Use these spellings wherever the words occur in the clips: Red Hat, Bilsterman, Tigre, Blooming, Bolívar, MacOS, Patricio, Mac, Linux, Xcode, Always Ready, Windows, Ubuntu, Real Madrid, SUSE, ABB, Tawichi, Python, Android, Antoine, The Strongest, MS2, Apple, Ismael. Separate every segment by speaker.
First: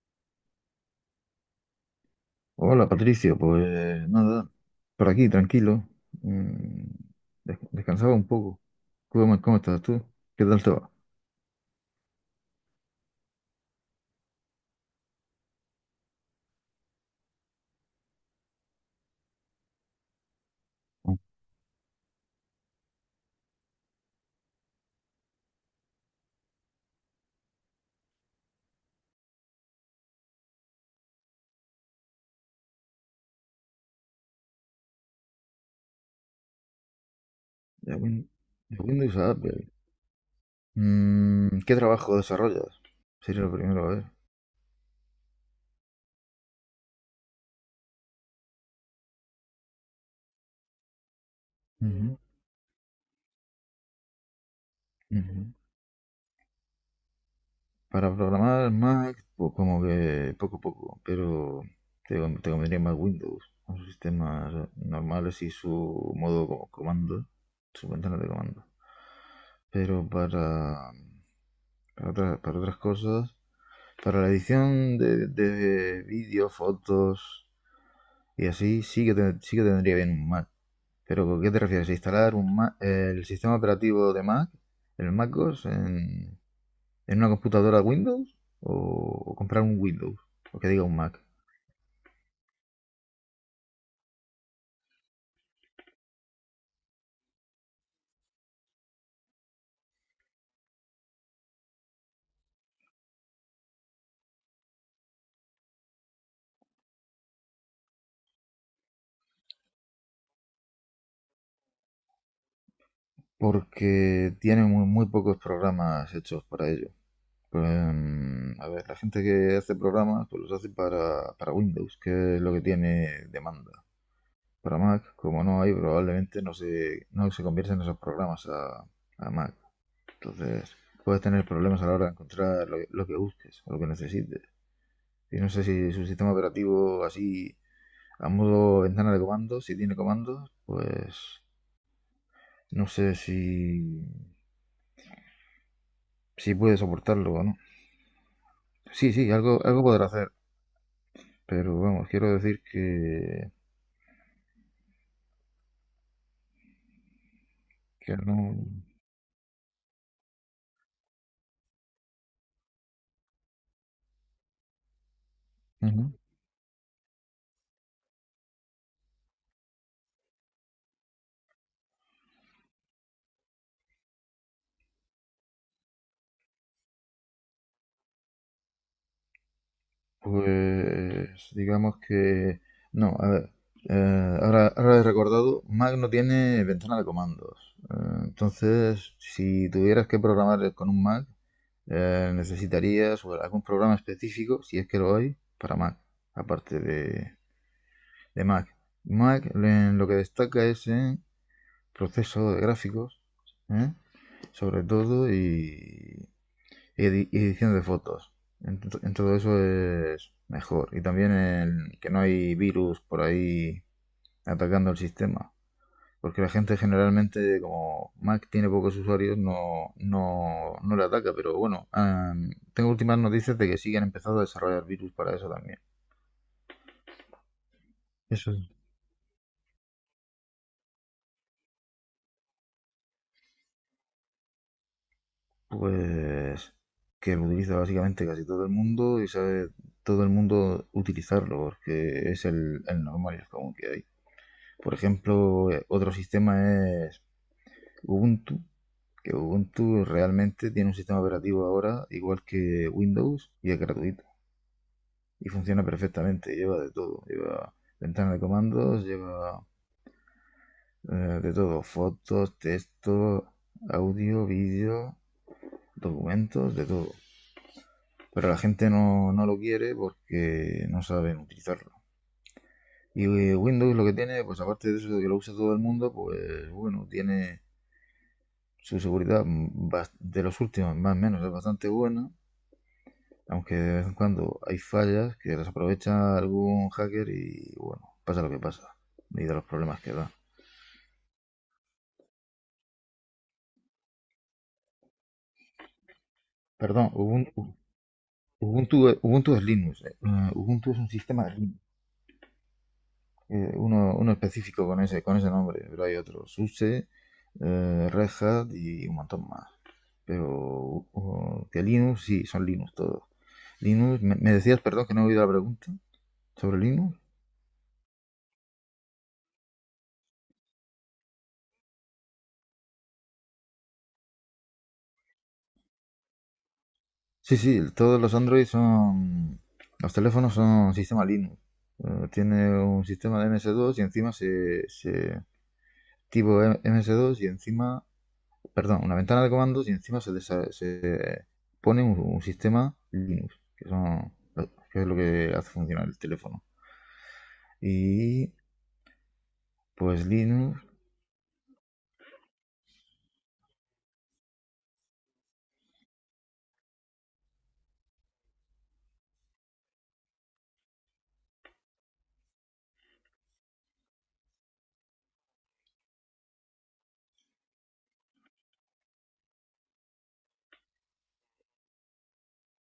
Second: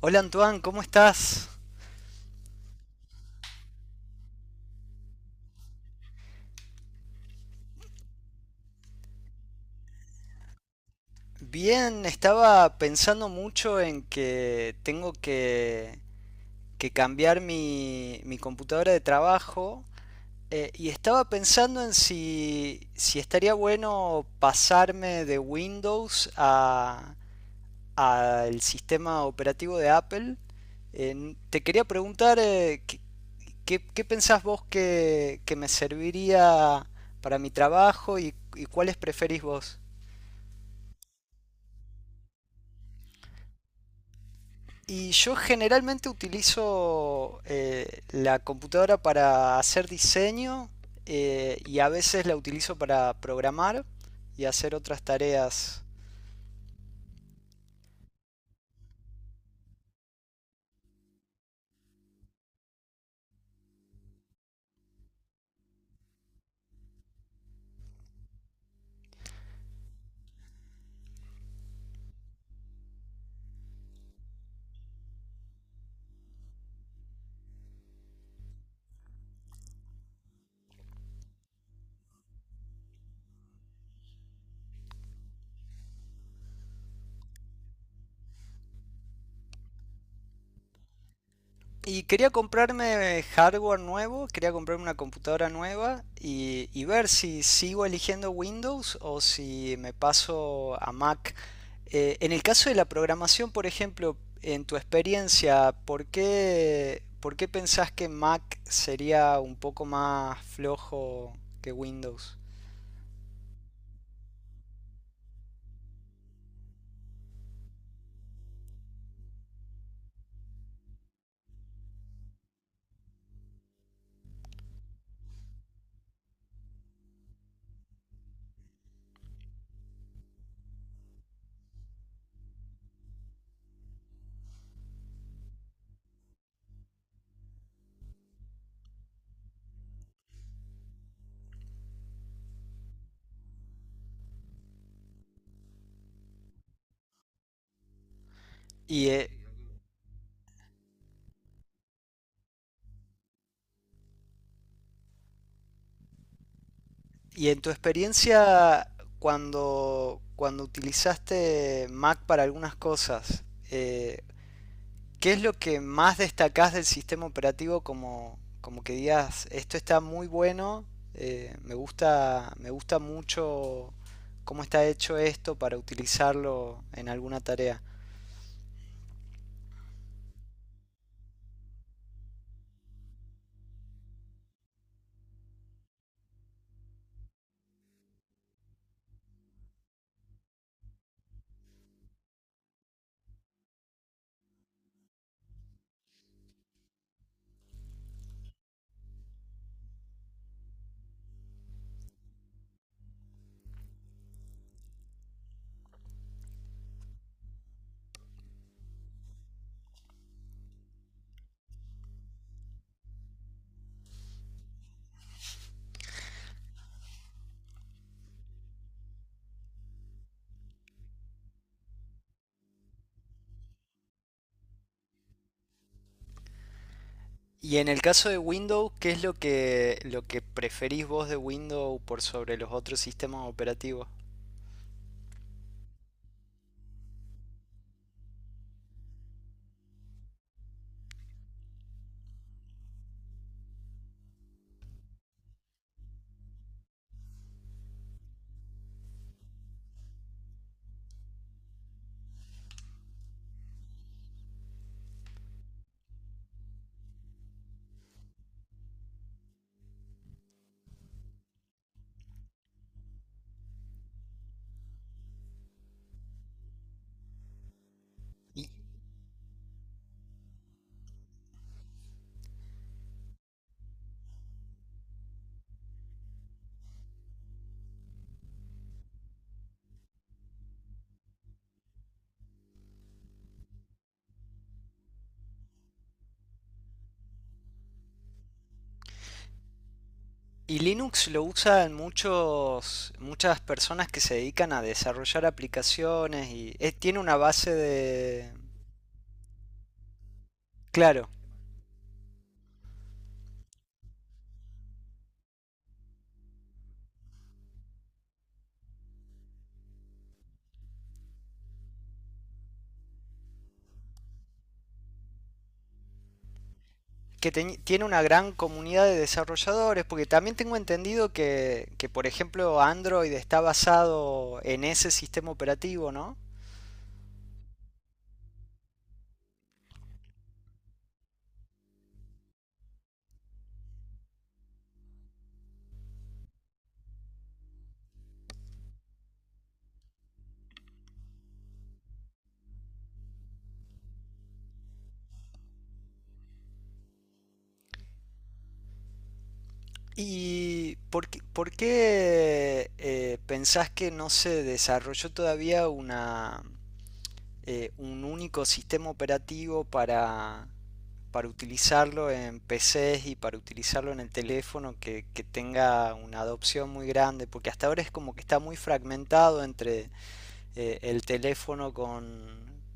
Speaker 1: Hola, Antoine, ¿cómo estás?
Speaker 2: Hola Patricio, pues nada, por aquí tranquilo, mm, descansaba un poco. ¿Cómo estás tú? ¿Qué tal te va?
Speaker 1: Bien, estaba pensando mucho en que tengo que cambiar mi computadora de trabajo y estaba pensando en si estaría bueno pasarme de Windows a, al sistema operativo de Apple. Te quería preguntar ¿qué pensás vos que me serviría para mi
Speaker 2: De
Speaker 1: trabajo y
Speaker 2: De
Speaker 1: cuáles
Speaker 2: Windows a
Speaker 1: preferís
Speaker 2: Apple.
Speaker 1: vos?
Speaker 2: ¿Qué trabajo desarrollas? Sería lo primero, a ver.
Speaker 1: Y yo generalmente utilizo la computadora para hacer diseño, y a
Speaker 2: Ujú,
Speaker 1: veces la utilizo para programar y hacer otras
Speaker 2: ujú.
Speaker 1: tareas.
Speaker 2: Para programar Mac, pues como que poco a poco, pero te convendría más Windows, con sus sistemas normales y su modo como comando, su ventana de comando. Pero para otras cosas. Para la edición de vídeos, fotos y así, sí que tendría bien un Mac. Pero ¿con ¿qué te refieres? ¿Instalar un Mac? ¿El sistema operativo de Mac, el MacOS, en una computadora Windows? ¿O, o comprar un Windows? O que diga un Mac.
Speaker 1: Y quería comprarme hardware nuevo, quería comprarme una computadora nueva y ver si sigo eligiendo Windows o si me paso a Mac. En el caso de la programación, por ejemplo, en tu experiencia, ¿por qué pensás que Mac sería un poco más flojo que Windows?
Speaker 2: Porque tiene muy, muy pocos programas hechos para ello. Pues, a ver, la gente que hace programas, pues los hace para Windows, que es lo que tiene demanda. Para Mac, como no hay, probablemente no se convierten esos programas a Mac. Entonces, puedes tener problemas a la hora de encontrar lo que busques o lo que necesites. Y no sé si su sistema operativo así, a modo ventana de comandos, si tiene comandos, pues no sé si puede soportarlo o no.
Speaker 1: Y,
Speaker 2: Sí,
Speaker 1: eh,
Speaker 2: sí, algo podrá hacer, pero vamos, quiero decir que,
Speaker 1: y en tu
Speaker 2: que no.
Speaker 1: experiencia, cuando utilizaste Mac para algunas cosas, eh, ¿qué es lo que
Speaker 2: Ujú.
Speaker 1: más destacás del sistema operativo? Como como que digas, esto está muy bueno, me gusta mucho cómo está hecho esto para utilizarlo en alguna tarea.
Speaker 2: Pues digamos que. No, a ver. Ahora he recordado, Mac no tiene ventana de comandos. Entonces, si tuvieras que programar con un Mac, necesitarías o algún programa específico, si es que lo hay, para Mac, aparte de Mac. Mac en lo que destaca es en proceso de gráficos, ¿eh? Sobre todo, y edición de fotos. En todo eso es mejor. Y también el que no hay virus por ahí atacando el sistema. Porque la gente generalmente, como Mac tiene pocos usuarios, no le ataca. Pero bueno, ah, tengo últimas noticias de que sí que han empezado a desarrollar virus para eso también.
Speaker 1: Y en el caso de
Speaker 2: Eso es.
Speaker 1: Windows, ¿qué es lo lo que preferís vos de Windows por sobre los otros sistemas operativos?
Speaker 2: Pues que lo utiliza básicamente casi todo el mundo y sabe todo el mundo utilizarlo porque es el normal y el común que hay. Por ejemplo, otro sistema es Ubuntu, que Ubuntu realmente tiene un sistema operativo ahora igual que Windows y es gratuito. Y funciona perfectamente, lleva de todo. Lleva ventana de comandos, lleva de todo. Fotos, texto, audio, vídeo, documentos, de todo. Pero la
Speaker 1: Y,
Speaker 2: gente no lo quiere porque no saben utilizarlo. Y Windows lo que tiene, pues aparte de eso de que lo usa todo el mundo, pues bueno, tiene su seguridad de los últimos, más o menos, es bastante buena. Aunque de vez en cuando hay fallas que las aprovecha algún hacker y bueno, pasa lo que pasa. Y de los problemas que da.
Speaker 1: y Linux lo usan muchos, muchas personas que se dedican a desarrollar aplicaciones y,
Speaker 2: Perdón,
Speaker 1: tiene una
Speaker 2: Ubuntu,
Speaker 1: base de...
Speaker 2: Ubuntu, Ubuntu es Linux. Ubuntu es un
Speaker 1: Claro,
Speaker 2: sistema de Linux. Uno específico con ese nombre, pero hay otros. SUSE, Red Hat y un montón más. Pero que Linux, sí, son Linux todos. Linux, me decías, perdón, que no he oído la pregunta sobre Linux.
Speaker 1: que tiene una gran comunidad de desarrolladores, porque también tengo entendido por ejemplo, Android está basado en ese sistema operativo, ¿no?
Speaker 2: Sí, sí, todos los Android son. Los teléfonos son sistema Linux. Tiene un sistema de MS2 y encima se tipo MS2 y encima. Perdón, una ventana de comandos y encima se pone un sistema Linux, que es lo que hace funcionar el teléfono. Y pues Linux,
Speaker 1: ¿Y por qué pensás que no se desarrolló todavía una, un único sistema operativo para utilizarlo en PCs y para utilizarlo en el teléfono, que tenga una adopción muy grande? Porque hasta ahora es como que está muy fragmentado entre el teléfono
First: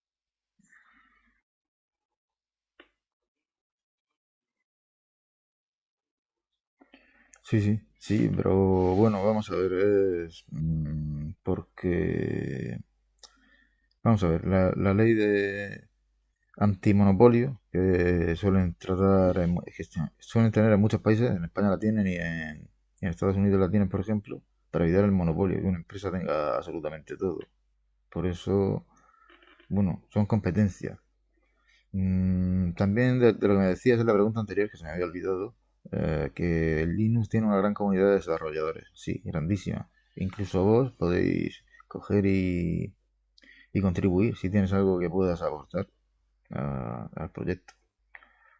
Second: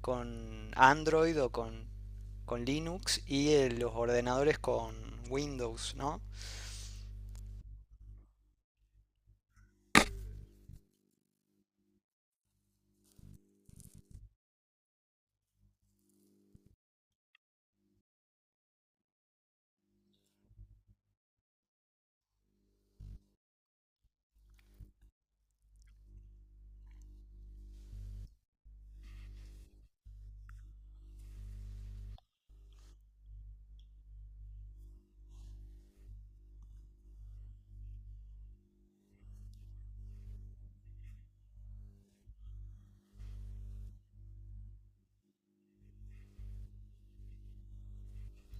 Speaker 1: con Android con Linux y los ordenadores con Windows, ¿no?
Speaker 2: sí, sí, sí, pero bueno, vamos a ver, es porque, vamos a ver, la ley de antimonopolio que suelen tener en muchos países, en España la tienen y en Estados Unidos la tienen, por ejemplo, para evitar el monopolio, que una empresa tenga absolutamente todo. Por eso, bueno, son competencias. También de lo que me decías en la pregunta anterior, que se me había olvidado, que Linux tiene una gran comunidad de desarrolladores, sí, grandísima. Incluso vos podéis coger y contribuir si tienes algo que puedas aportar al proyecto.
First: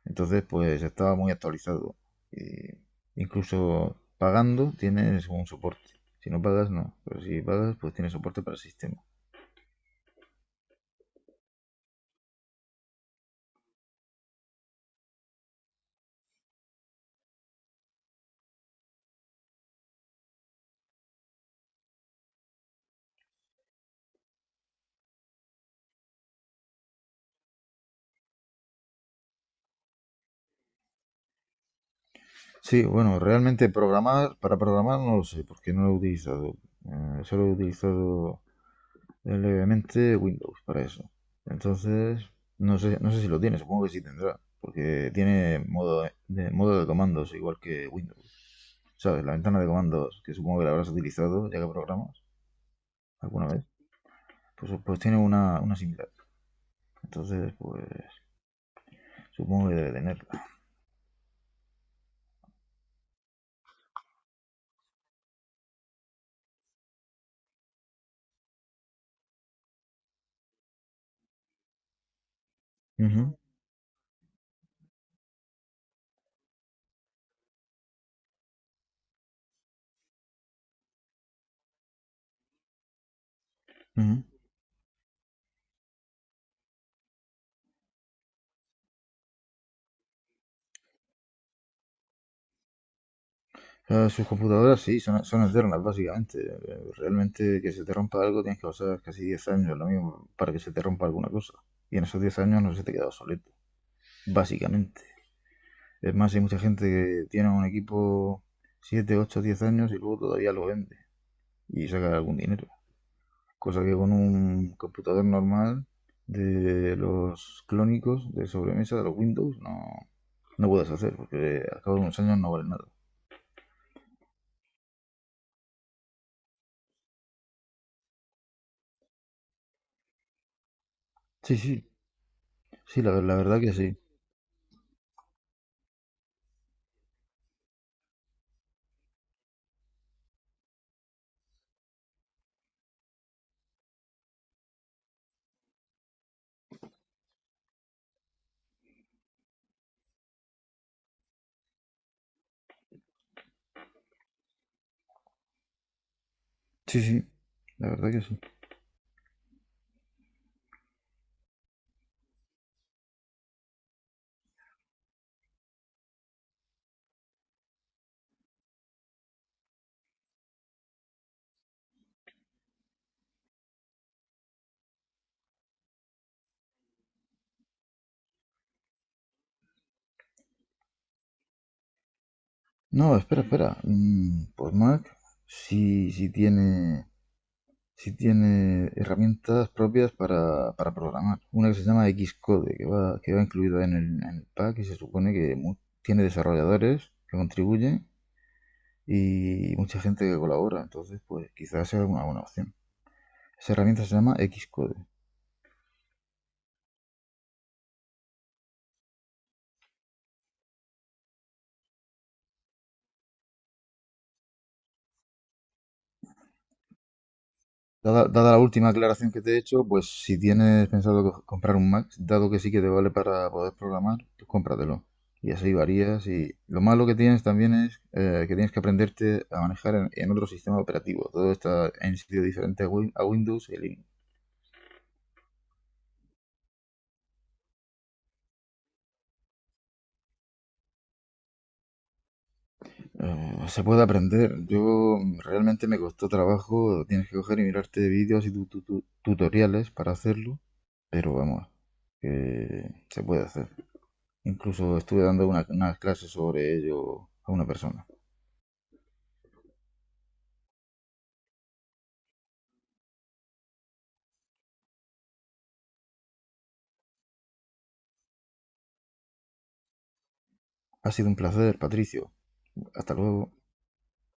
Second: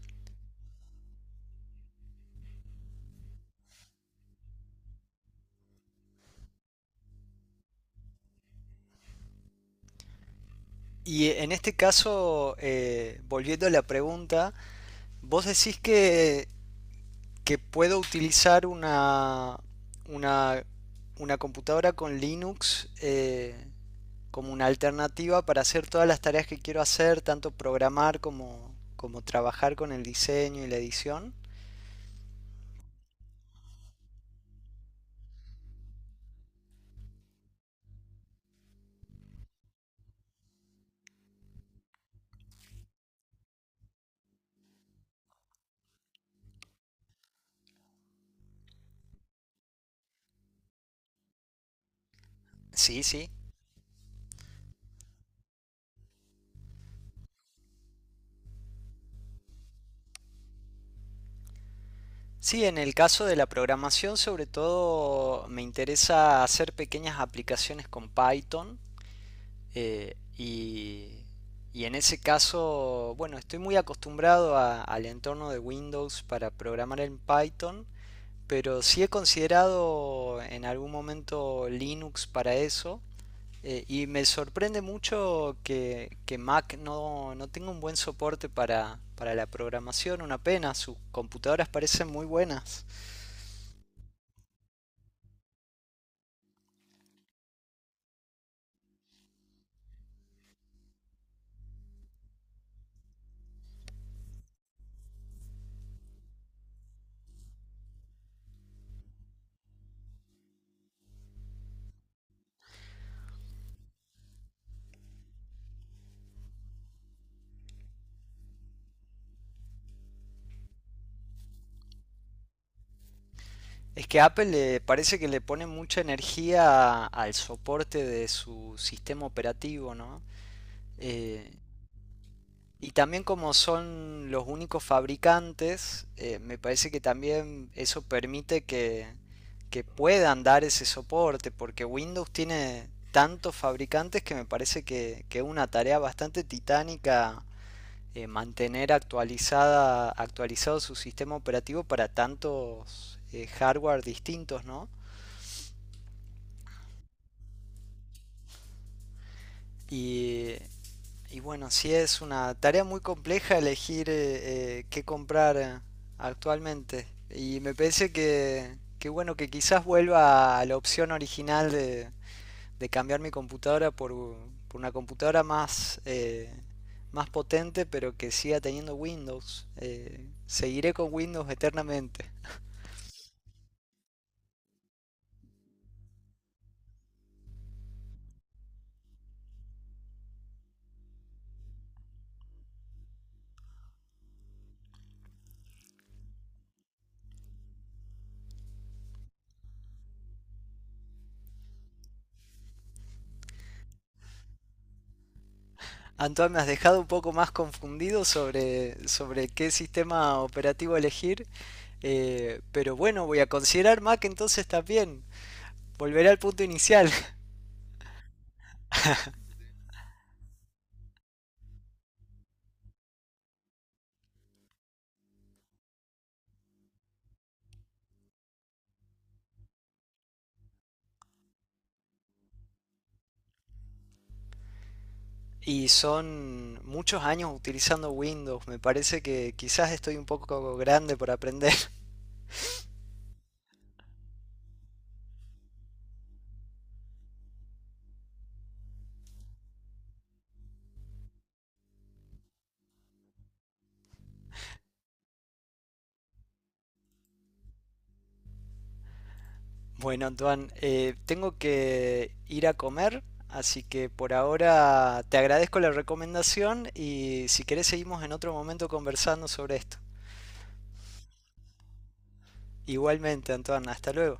Speaker 2: Entonces, pues estaba muy actualizado. Eh, incluso pagando tienes un soporte. Si no pagas, no. Pero si pagas, pues tiene soporte para el sistema.
Speaker 1: En este caso, volviendo a la pregunta, vos decís que puedo utilizar una, una computadora con Linux, como una alternativa para hacer todas las tareas que quiero hacer, tanto programar como, como trabajar con el diseño y la edición.
Speaker 2: Sí, bueno, realmente para programar no lo sé, porque no lo he utilizado. Solo he utilizado levemente Windows para eso. Entonces, no sé si lo tiene, supongo que sí tendrá. Porque tiene modo de comandos, igual que Windows. ¿Sabes? La ventana de comandos, que supongo que la habrás utilizado ya que programas
Speaker 1: Sí, sí.
Speaker 2: alguna vez. Pues tiene una similar. Entonces, pues supongo que debe tenerla.
Speaker 1: Sí, en el caso de la programación, sobre todo me interesa hacer pequeñas aplicaciones con Python, eh, y, y en ese caso,
Speaker 2: Ujú,
Speaker 1: bueno, estoy muy acostumbrado a- al entorno de Windows para programar en Python, pero sí he considerado en algún momento Linux para eso. Y
Speaker 2: ujú.
Speaker 1: me sorprende mucho que Mac no tenga un buen soporte para la programación, una pena, sus computadoras parecen muy buenas.
Speaker 2: Sus computadoras sí, son eternas básicamente. Realmente que se te rompa algo tienes que pasar casi 10 años, lo mismo, para que se te rompa alguna cosa. Y en esos 10 años no se te queda obsoleto, básicamente. Es más, hay mucha gente que tiene un equipo 7, 8, 10 años y luego todavía lo vende y saca algún dinero. Cosa que con un computador normal de los clónicos de sobremesa, de los Windows, no, no puedes hacer, porque al cabo de unos años no vale nada.
Speaker 1: Es que Apple le parece que le pone mucha energía al soporte de su sistema operativo, ¿no? Eh,
Speaker 2: Sí, sí,
Speaker 1: y
Speaker 2: sí, la,
Speaker 1: también
Speaker 2: la
Speaker 1: como
Speaker 2: verdad que sí.
Speaker 1: son los únicos fabricantes, me parece que también eso permite que puedan dar ese soporte, porque Windows tiene tantos fabricantes que me parece que es una tarea bastante titánica, mantener actualizado su sistema operativo para tantos hardware distintos, ¿no?
Speaker 2: Sí, sí, la verdad que sí.
Speaker 1: Y, y bueno, sí es una tarea muy compleja elegir qué comprar, actualmente. Y me parece que bueno, que quizás vuelva a la opción original de cambiar mi computadora por una computadora más, más potente, pero que siga teniendo Windows. Seguiré con Windows eternamente.
Speaker 2: No, espera, espera. Pues Mac sí, sí tiene, sí tiene herramientas propias para programar. Una que se llama Xcode, que va incluida en el pack y se supone que tiene desarrolladores que contribuyen y mucha gente que colabora. Entonces, pues quizás sea una buena opción. Esa herramienta se llama Xcode.
Speaker 1: Antoine, me has dejado un poco más confundido sobre qué sistema operativo elegir. Pero bueno, voy a considerar Mac entonces también. Volveré al punto inicial.
Speaker 2: Dada la última aclaración que te he hecho, pues si tienes pensado comprar un Mac, dado que sí que te vale para poder programar, pues cómpratelo. Y así varías. Y lo malo que tienes también es que tienes que aprenderte a manejar en otro sistema operativo. Todo está en sitio diferente a Windows y Linux.
Speaker 1: Y son muchos años utilizando Windows. Me parece que quizás estoy un poco grande por aprender.
Speaker 2: Se puede aprender. Yo realmente me costó trabajo. Tienes que coger y mirarte vídeos y tutoriales para hacerlo. Pero vamos, que se puede hacer. Incluso estuve dando unas clases sobre ello a una persona.
Speaker 1: Bueno, Antoine, tengo que ir a comer. Así que por ahora te agradezco la recomendación y si querés seguimos en otro momento conversando sobre esto.
Speaker 2: Ha sido un placer, Patricio. Hasta luego.
Speaker 1: Igualmente, Antoine, hasta luego.